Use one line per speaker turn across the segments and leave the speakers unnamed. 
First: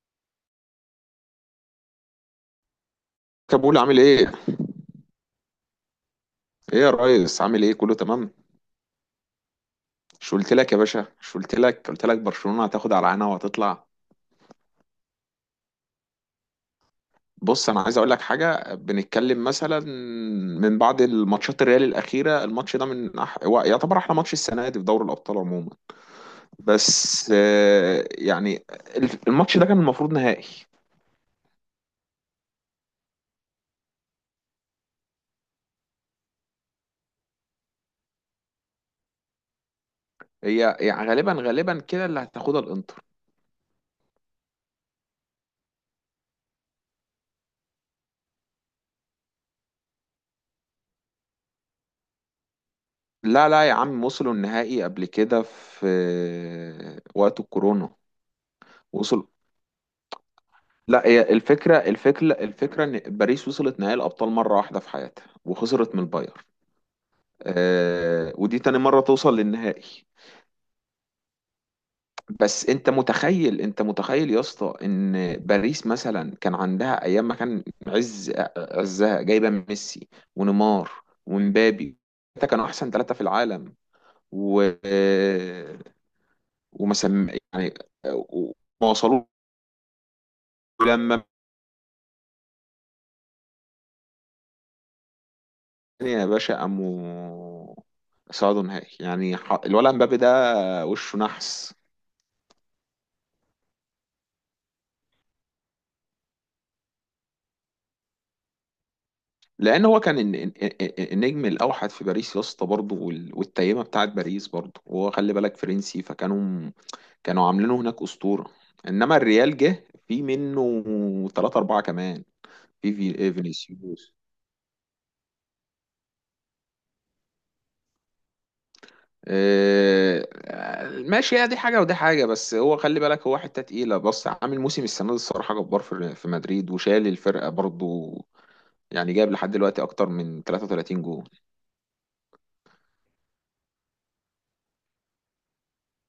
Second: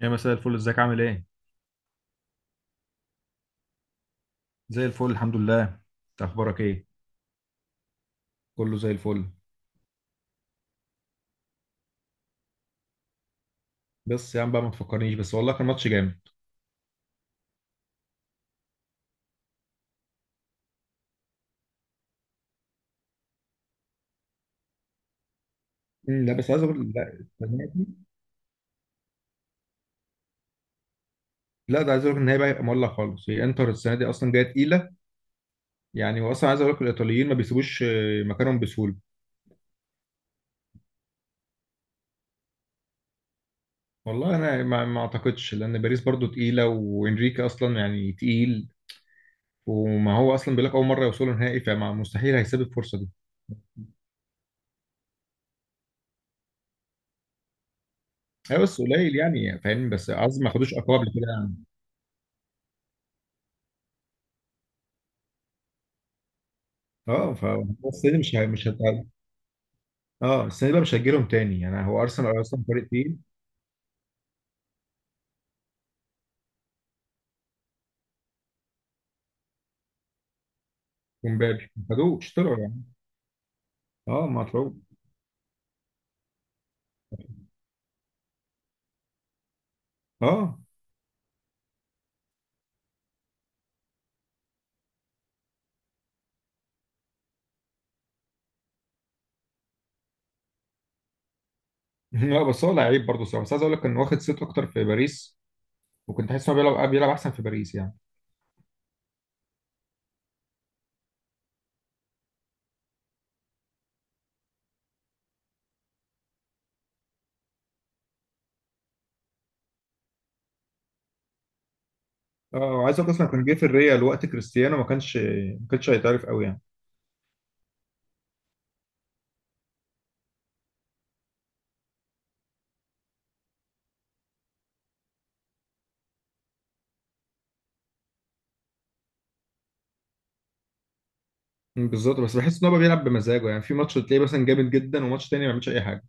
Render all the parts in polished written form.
يا مساء الفل، ازيك عامل ايه؟
كابول عامل ايه؟
زي الفل الحمد لله. انت اخبارك
ايه
ايه؟
يا ريس، عامل ايه، كله تمام؟
كله زي الفل.
مش قلت لك يا باشا؟ مش قلت لك برشلونة هتاخد على عينها وهتطلع.
بس يا عم بقى ما تفكرنيش، بس والله كان ماتش جامد.
بص، انا عايز اقول لك حاجة، بنتكلم مثلا من بعد الماتشات الريال الأخيرة، الماتش ده هو يعتبر احلى ماتش السنة دي في دوري الأبطال عموما.
مم، لا بس عايز اقول لا.
بس
السنة دي-
آه، يعني الماتش ده كان المفروض نهائي.
لا ده عايز اقول لك ان هي بقى هيبقى مولع خالص. هي انتر السنه دي اصلا جايه تقيله، يعني هو اصلا عايز اقول لك الايطاليين ما بيسيبوش مكانهم بسهوله.
هي يعني غالبا غالبا كده اللي هتاخدها الانتر.
والله انا ما اعتقدش، لان باريس برضو تقيله وانريكي اصلا يعني تقيل. وما هو اصلا بيقول لك اول مره يوصلوا نهائي، فمستحيل هيسيب الفرصه دي.
لا لا يا عم، وصلوا النهائي قبل كده في وقت الكورونا.
هي بس قليل
وصل.
يعني فاهم، بس عايز ما خدوش اقوى قبل
لا، هي
كده يعني.
الفكرة إن باريس وصلت نهائي الأبطال مرة واحدة في حياتها وخسرت من البايرن.
اه ف بس دي مش هي-
ودي
مش
تاني مرة
هت-
توصل للنهائي.
اه السنه دي بقى مش هتجيلهم تاني، يعني هو ارسنال اصلا
بس
فريق
أنت
تقيل.
متخيل، يا اسطى، إن باريس مثلا كان عندها أيام ما كان عزها جايبة ميسي ونيمار
ومبابي ما
ومبابي.
خدوه،
ثلاثة
اشتروا
كانوا
يعني.
أحسن ثلاثة في العالم.
اه ما
و
طلعوه.
آه، وما سم يعني آه، وما وصلوا.
اه.
لما، يا باشا، قاموا صعدوا نهائي، يعني الولد مبابي ده وشه نحس.
لا بس هو لعيب برضه صراحه، بس عايز اقول لك كان واخد صيت اكتر في باريس، وكنت حاسس انه بيلعب احسن في باريس يعني.
لان هو كان النجم الاوحد في باريس يا اسطى برضه، والتيمه بتاعت باريس برضه، وهو خلي بالك فرنسي، فكانوا عاملينه هناك اسطوره. انما الريال جه في منه ثلاثة أربعة كمان.
اه
في
وعايز اقول لك اصلا
في آه،
كان جه في الريال
فينيسيوس.
وقت كريستيانو، ما كانش ما كانش هيتعرف قوي يعني.
آه، ماشي، هي دي حاجة ودي حاجة. بس هو خلي بالك، هو حتة تقيلة. بص، عامل موسم السنة دي الصراحة جبار في مدريد وشال الفرقة برضو. يعني جايب لحد دلوقتي اكتر من 33 جول.
مم، بالظبط، بس بحس ان هو بيلعب بمزاجه. يعني في ماتش تلاقيه مثلا جامد جدا، وماتش تاني ما بيعملش اي حاجه.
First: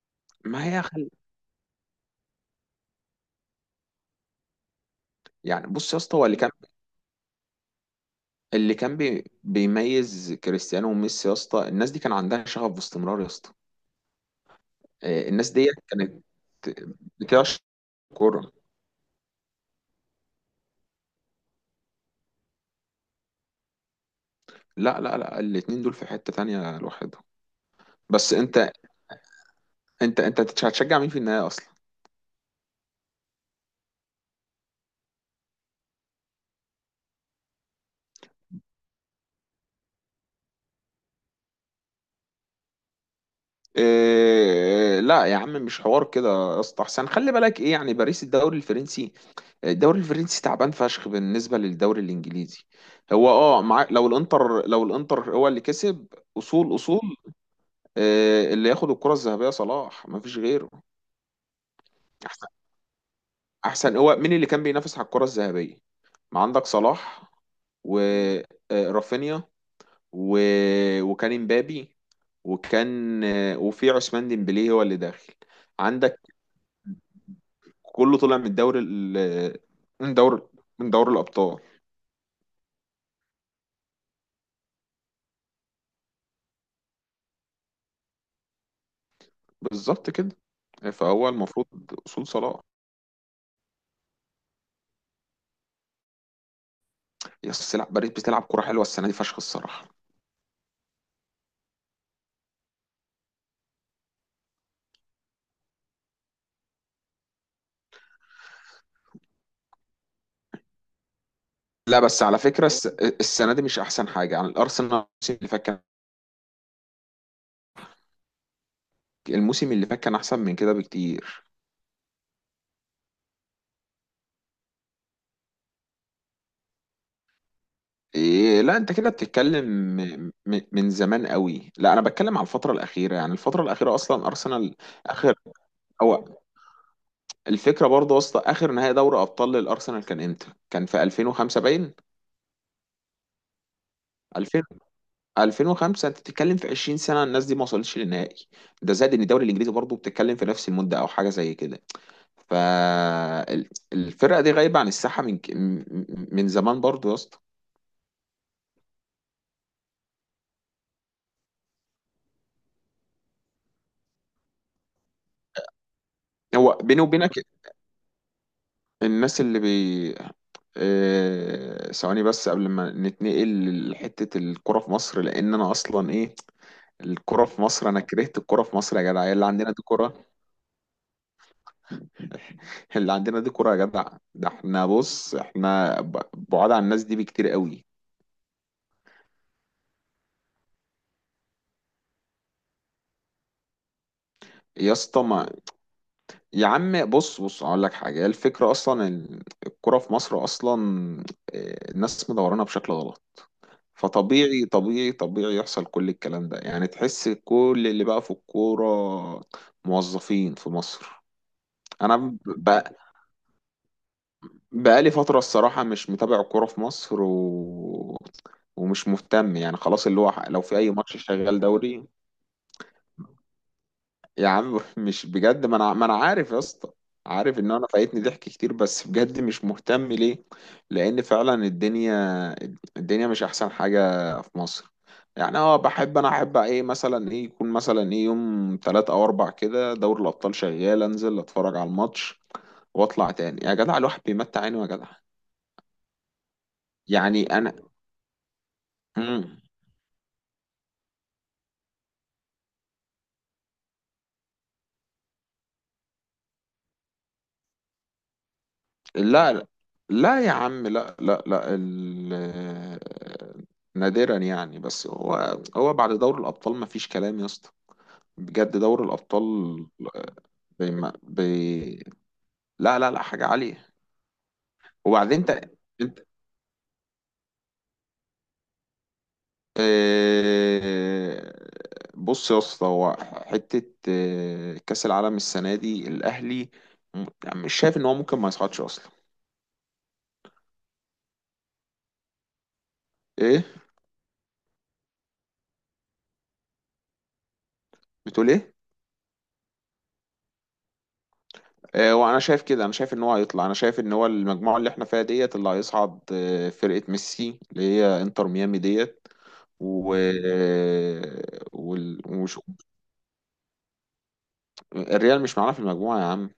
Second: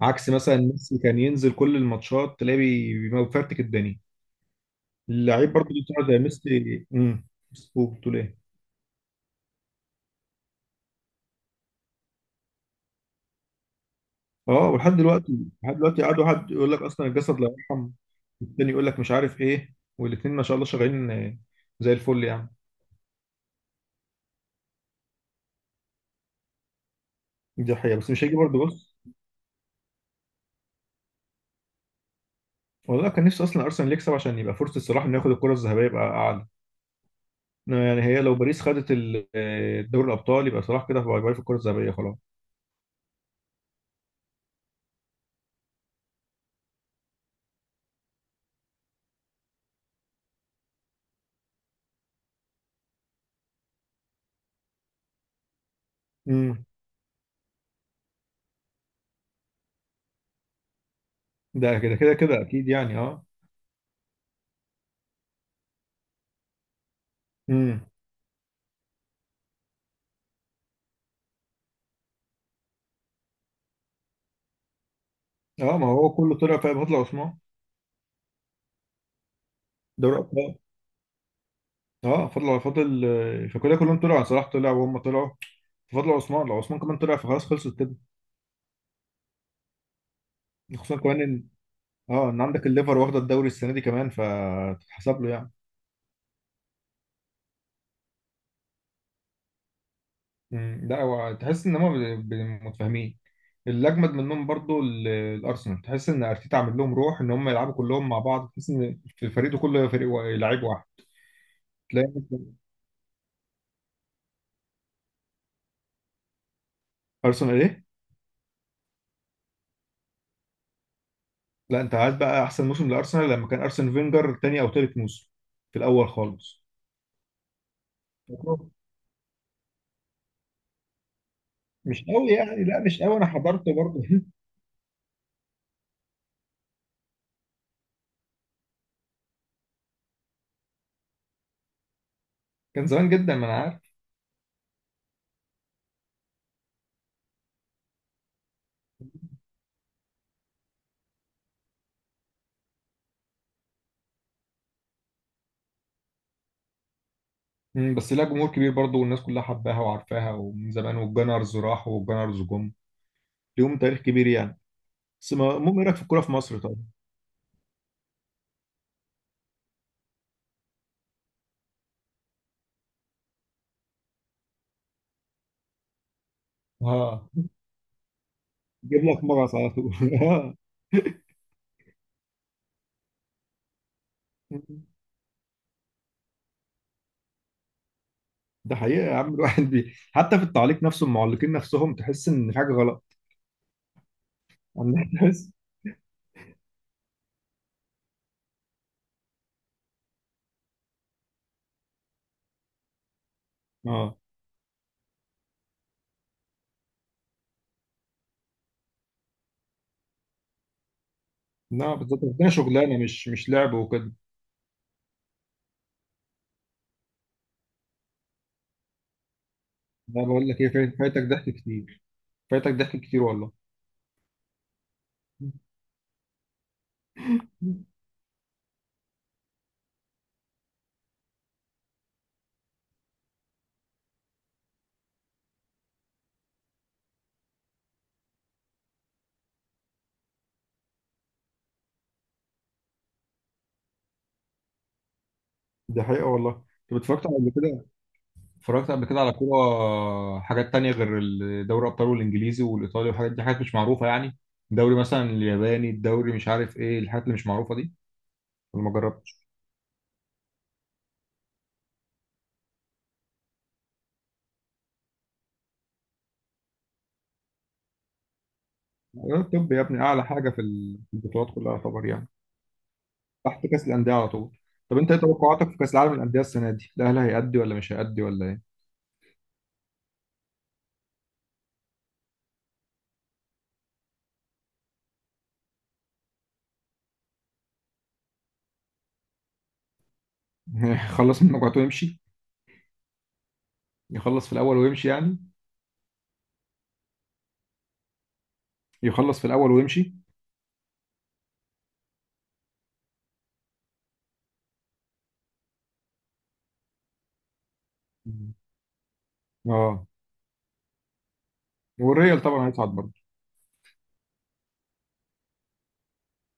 عكس مثلا
ما هي
ميسي،
خل...
كان ينزل كل الماتشات تلاقيه بيفرتك الدنيا. اللعيب
يعني
برضه اللي
بص يا
طلع
اسطى،
زي
هو اللي كان،
ميسي. بتقول ايه؟
بيميز كريستيانو وميسي يا اسطى، الناس دي كان عندها شغف باستمرار يا اسطى.
اه ولحد دلوقتي.
الناس دي
لحد دلوقتي قعد
كانت
واحد يقول لك اصلا الجسد لا
بتعشق
يرحم،
كوره.
والتاني يقول لك مش عارف ايه، والاثنين ما شاء الله شغالين. زي الفل يعني.
لا لا لا، الاتنين دول في حتة تانية لوحدهم.
دي حقيقة، بس مش
بس
هيجي برضه،
انت،
بص.
انت هتشجع مين في النهاية اصلا؟
والله كان نفسي اصلا ارسنال يكسب عشان يبقى فرصة صلاح انه ياخد الكرة الذهبية، يبقى اعلى. إنما يعني هي لو باريس خدت دوري الابطال، يبقى صلاح كده باي باي في الكرة الذهبية خلاص.
إيه لا يا عم، مش حوار كده يا اسطى احسن، خلي بالك ايه يعني. باريس الدوري الفرنسي، الدوري الفرنسي تعبان فشخ بالنسبه للدوري الانجليزي. هو، اه، مع لو الانتر، هو اللي كسب.
امم.
اصول، اللي ياخد الكره الذهبيه صلاح، ما فيش غيره.
ده كده كده كده
احسن،
اكيد يعني، اه.
هو مين اللي كان بينافس على الكره الذهبيه؟ ما عندك صلاح،
امم.
ورافينيا، و... وكان امبابي، وكان وفي عثمان ديمبلي هو اللي داخل.
اه ما هو
عندك
كله طلع في بطل عثمان.
كله طلع من من
دوري
دور
ابطال.
من دوري الابطال.
اه فضل فضل فكده كلهم طلعوا يعني. صلاح طلع وهم طلعوا. فضل عثمان، لو عثمان كمان طلع فخلاص خلصت كده.
بالظبط كده.
خصوصا كمان
فهو
ان
المفروض اصول
اه ان
صلاح.
عندك الليفر واخده الدوري السنه دي كمان، فتتحسب له يعني.
يا أصل لا، باريس بتلعب كرة حلوه السنه دي فشخ الصراحه.
مم، لا هو تحس ان متفاهمين. اللي اجمد منهم برضو الارسنال، تحس ان ارتيتا عامل لهم روح ان هم يلعبوا كلهم مع بعض. تحس ان في الفريق ده كله فريق لعيب واحد.
لا
تلاقي
بس على فكره، السنه دي مش احسن حاجه يعني الارسنال، الموسم اللي فات كان،
ارسنال ايه؟
الموسم اللي فات كان احسن من كده بكتير.
لا انت عايز بقى احسن موسم لارسنال لما كان ارسن فينجر تاني او تالت موسم، في الاول خالص.
إيه لا، انت كده بتتكلم من زمان قوي. لا انا
مش قوي
بتكلم على
يعني،
الفتره
لا مش
الاخيره،
قوي، انا
يعني الفتره
حضرته
الاخيره
برضه.
اصلا ارسنال. اخر، هو الفكره برضه يا اسطى، اخر نهائي دوري ابطال للارسنال كان امتى؟ كان في 2005 باين.
كان زمان جدا، ما انا عارف.
2005 انت بتتكلم في 20 سنه الناس دي ما وصلتش للنهائي. ده زائد ان الدوري الانجليزي برضه بتتكلم في نفس المده او حاجه زي كده. فالفرقه دي غايبه عن الساحه من ك- م- م- من زمان برضه يا اسطى.
مم، بس لها جمهور كبير برضه، والناس كلها حباها وعارفاها ومن زمان، والجنرز راحوا والجنرز جم. ليهم تاريخ كبير يعني. بس ما- المهم، ايه رايك في الكوره في مصر
هو
طبعا؟
بيني وبينك، الناس اللي بي آه، ثواني بس، قبل ما نتنقل لحته الكره في مصر، لان انا اصلا ايه،
اه،
الكره في مصر، انا كرهت الكره في مصر يا
جيب
جدع.
لك
هي اللي
مغص
عندنا
على
دي
طول.
كره؟
آه.
اللي عندنا دي كره يا جدع؟ ده احنا بص، احنا بعاد عن الناس دي بكتير قوي
ده حقيقة يا عم، الواحد حتى في التعليق نفسه المعلقين نفسهم تحس ان في حاجة غلط.
يا
عندنا
اسطى. ما
تحس.
يا عم بص، هقول لك حاجه. هي الفكره اصلا ان الكوره في مصر اصلا، الناس مدورانها بشكل غلط.
اه
فطبيعي طبيعي طبيعي يحصل كل الكلام ده، يعني تحس كل اللي بقى في الكوره موظفين في مصر.
لا
انا
بالظبط، ده
بقى،
شغلانة مش مش لعب وكده.
بقالي فتره الصراحه مش متابع الكوره في مصر ومش مهتم يعني، خلاص اللي
لا
هو
بقول لك
لو
ايه،
في اي ماتش
فايتك ضحك
شغال
كتير.
دوري.
فايتك ضحك كتير والله.
يا عم مش بجد، ما انا عارف يا اسطى، عارف ان انا فايتني ضحك كتير، بس بجد مش مهتم ليه. لان فعلا الدنيا، الدنيا مش احسن حاجة في مصر. يعني اه، بحب انا، احب ايه مثلا، ايه يكون مثلا ايه يوم تلات او اربع كده، دوري الابطال شغال، انزل اتفرج على الماتش واطلع تاني يا جدع. الواحد بيمتع عينه يا جدع.
ده حقيقة والله. انت اتفرجت على
يعني انا.
اتفرجت قبل كده على
مم.
كورة حاجات تانية غير دوري الأبطال والإنجليزي والإيطالي والحاجات دي، حاجات مش معروفة يعني؟ دوري مثلا الياباني، الدوري مش عارف إيه، الحاجات اللي مش معروفة دي، ولا ما جربتش؟
لا لا يا عم، لا لا لا نادرا يعني. بس هو، بعد دوري الأبطال ما فيش كلام يا اسطى. بجد دوري
أيوة،
الأبطال.
الطب يا ابني أعلى حاجة في
بما
في البطولات كلها
بي...
يعتبر يعني.
لا لا لا، حاجة
تحت كأس
عالية.
الأندية على طول. طب أنت إيه
وبعدين انت،
توقعاتك في كأس العالم
انت
للأندية السنة دي؟ الأهلي هيأدي ولا مش هيأدي ولا إيه؟
آه، بص يا اسطى، هو حتة كأس العالم السنة دي الأهلي، يعني مش شايف إن هو ممكن ما يصعدش أصلا.
يخلص من مجموعته ويمشي.
إيه
يخلص في الأول ويمشي يعني.
بتقول إيه.
يخلص في الأول ويمشي.
وانا شايف كده، انا شايف ان هو هيطلع، انا شايف ان هو المجموعه اللي احنا فيها ديت اللي هيصعد، فرقه ميسي اللي هي انتر
مم.
ميامي ديت.
أه.
و آه،
والريال طبعا هيصعد برضه.
الريال مش معانا في المجموعه يا عم.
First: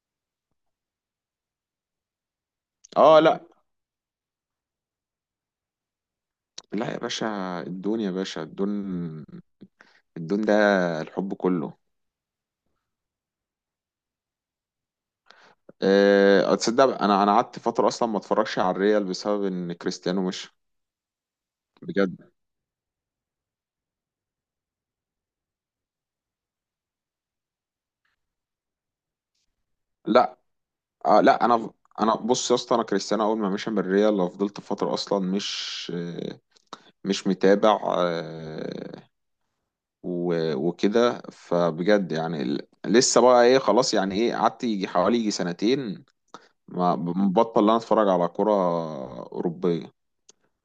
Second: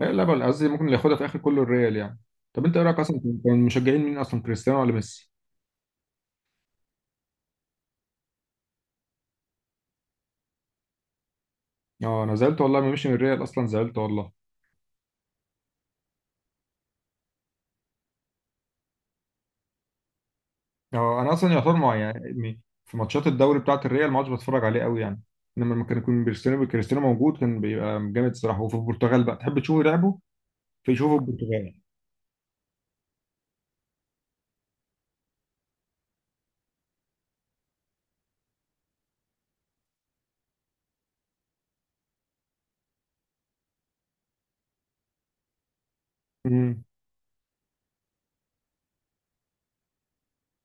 لا لا، بل قصدي ممكن اللي ياخدها في اخر كله الريال يعني. طب انت ايه رايك، اصلا
اه لا،
كان مشجعين مين، اصلا كريستيانو ولا ميسي؟
لا يا باشا، الدون، يا باشا الدون، الدون ده الحب كله.
اه انا زعلت والله ما مشي من الريال، اصلا زعلت والله.
تصدق انا، قعدت فتره اصلا ما اتفرجش على الريال بسبب ان كريستيانو مش.
اه انا اصلا يعتبر مع
بجد.
يعني يعني في ماتشات الدوري بتاعه الريال ما عادش بتفرج عليه قوي يعني. انما لما كان يكون كريستيانو موجود كان بيبقى جامد الصراحه. وفي البرتغال بقى تحب تشوفه لعبه.
لا،
فيشوفه
لا انا،
البرتغال.
بص يا اسطى، انا كريستيانو اول ما مشى من الريال فضلت فتره اصلا مش مش متابع وكده. فبجد يعني لسه بقى ايه خلاص، يعني ايه، قعدت يجي حوالي يجي سنتين.
امم.
ما بطل ان انا اتفرج على كرة اوروبية.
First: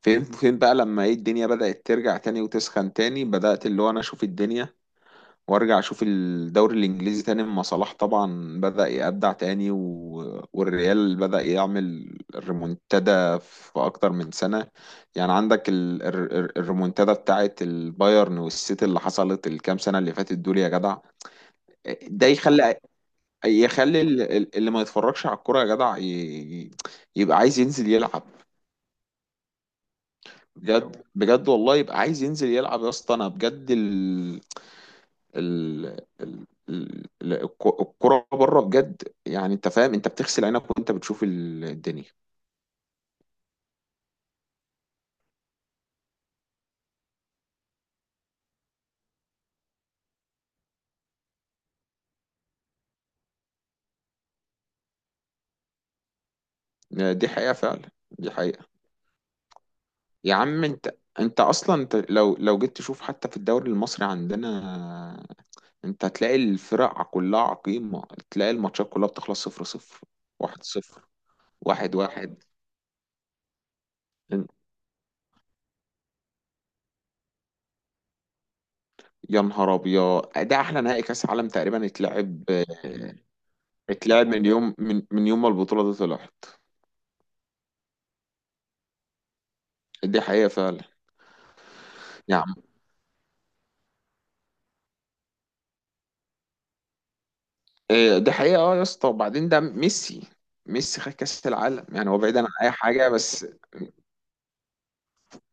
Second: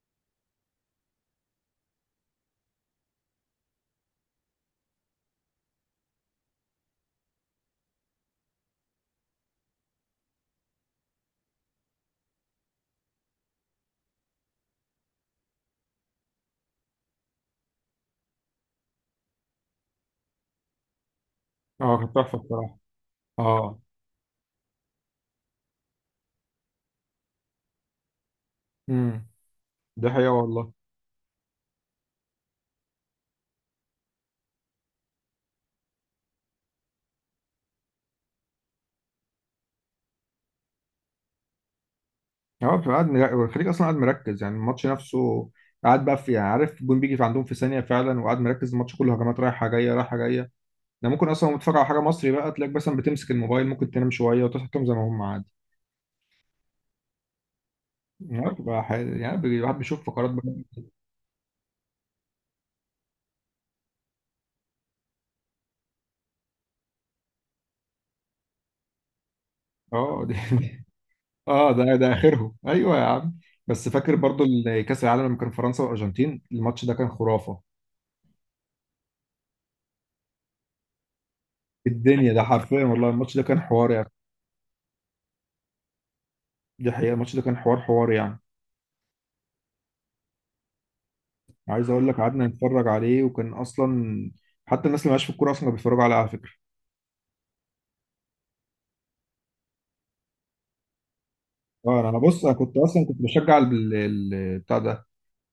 فين، بقى لما ايه الدنيا بدأت ترجع تاني وتسخن تاني، بدأت اللي هو انا اشوف الدنيا، وارجع اشوف الدوري الانجليزي تاني اما صلاح طبعا بدأ يبدع تاني، والريال بدأ يعمل ريمونتادا في اكتر من سنة. يعني عندك الريمونتادا بتاعت البايرن والسيتي اللي حصلت الكام سنة اللي فاتت دول يا جدع.
اه كانت
ده
تحفه الصراحه.
يخلي،
اه.
اللي ما يتفرجش على الكورة يا جدع، يبقى عايز ينزل يلعب.
امم. ده حقيقه والله.
بجد بجد والله يبقى عايز ينزل يلعب يا اسطى، انا بجد. ال... الكرة بره بجد يعني، انت فاهم، انت بتغسل عينك وانت بتشوف الدنيا.
هو بتبقى قاعد الخليج اصلا قاعد مركز يعني الماتش نفسه. قاعد بقى في يعني عارف الجون بيجي في عندهم في ثانيه فعلا، وقاعد مركز الماتش كله، هجمات رايحه جايه رايحه جايه. ده ممكن اصلا وأنت بتتفرج على حاجه مصري بقى، تلاقيك مثلا بتمسك الموبايل، ممكن تنام شويه وتصحى تقوم زي ما هم عادي.
دي حقيقة فعلا، دي
يعني
حقيقة.
بتبقى الواحد بيشوف فقرات
يا
بقى.
عم انت، انت اصلا لو جيت تشوف حتى في الدوري المصري عندنا، انت هتلاقي الفرق كلها عقيمة، تلاقي الماتشات كلها بتخلص صفر صفر،
اه دي.
واحد صفر،
اه ده
واحد
ده
واحد.
اخرهم، ايوه يا عم. بس فاكر برضو كاس العالم لما كان فرنسا والارجنتين، الماتش ده كان خرافه.
يا نهار ابيض، ده احلى نهائي كاس عالم تقريبا
الدنيا، ده
اتلعب،
حرفيا والله الماتش ده كان حوار يعني.
من يوم، من يوم ما البطولة دي طلعت.
دي حقيقه، الماتش ده كان حوار حوار يعني.
دي حقيقة فعلا
عايز اقول لك
يا.
قعدنا نتفرج عليه، وكان اصلا حتى الناس اللي مالهاش في الكوره اصلا كانوا بيتفرجوا عليه على فكره.
إيه، ده حقيقة اه يا اسطى. وبعدين ده ميسي، ميسي خد كأس العالم،
اه انا
يعني
أنا
هو بعيدا
بص،
عن
انا
أي
كنت اصلا
حاجة.
كنت
بس
بشجع بتاع ده،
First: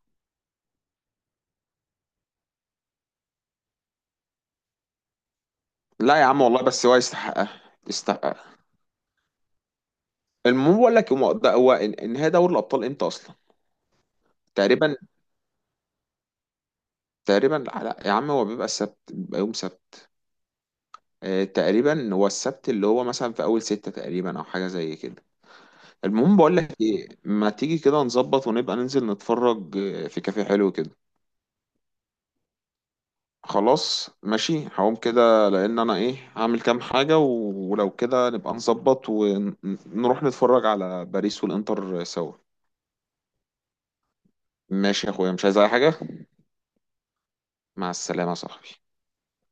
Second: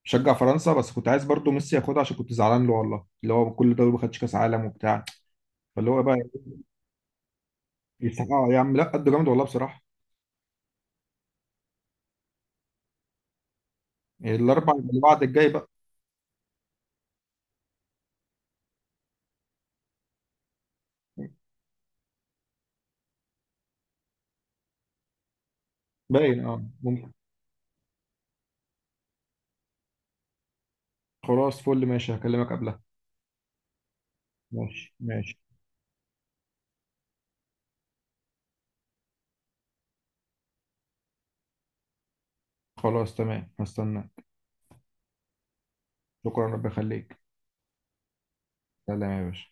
بشجع فرنسا، بس كنت عايز برضو ميسي ياخدها عشان كنت زعلان له والله، اللي هو كل ده ما خدش كاس عالم وبتاع. فاللي هو بقى
لا يا عم والله، بس هو يستحقها، يستحقها.
يستحقها يا عم، لا قد جامد والله بصراحه.
المهم بقول لك، هو ده، هو النهاية دوري الأبطال إمتى أصلا؟
الاربع
تقريبا.
اللي بعد الجاي بقى.
تقريبا لا يا عم، هو بيبقى السبت، بيبقى يوم سبت. تقريبا هو السبت اللي هو مثلا في أول ستة تقريبا أو حاجة زي كده. المهم
باين
بقول
اه
لك إيه،
ممكن.
ما تيجي كده نظبط ونبقى ننزل نتفرج في كافيه حلو كده.
خلاص فل، ماشي هكلمك قبلها.
خلاص ماشي،
ماشي
هقوم
ماشي.
كده لان انا ايه هعمل كام حاجة، ولو كده نبقى نظبط ونروح نتفرج على باريس والانتر سوا.
خلاص تمام هستنى.
ماشي يا اخويا، مش عايز اي حاجة.
شكرا، ربي يخليك.
مع السلامة يا صاحبي.
سلام يا باشا.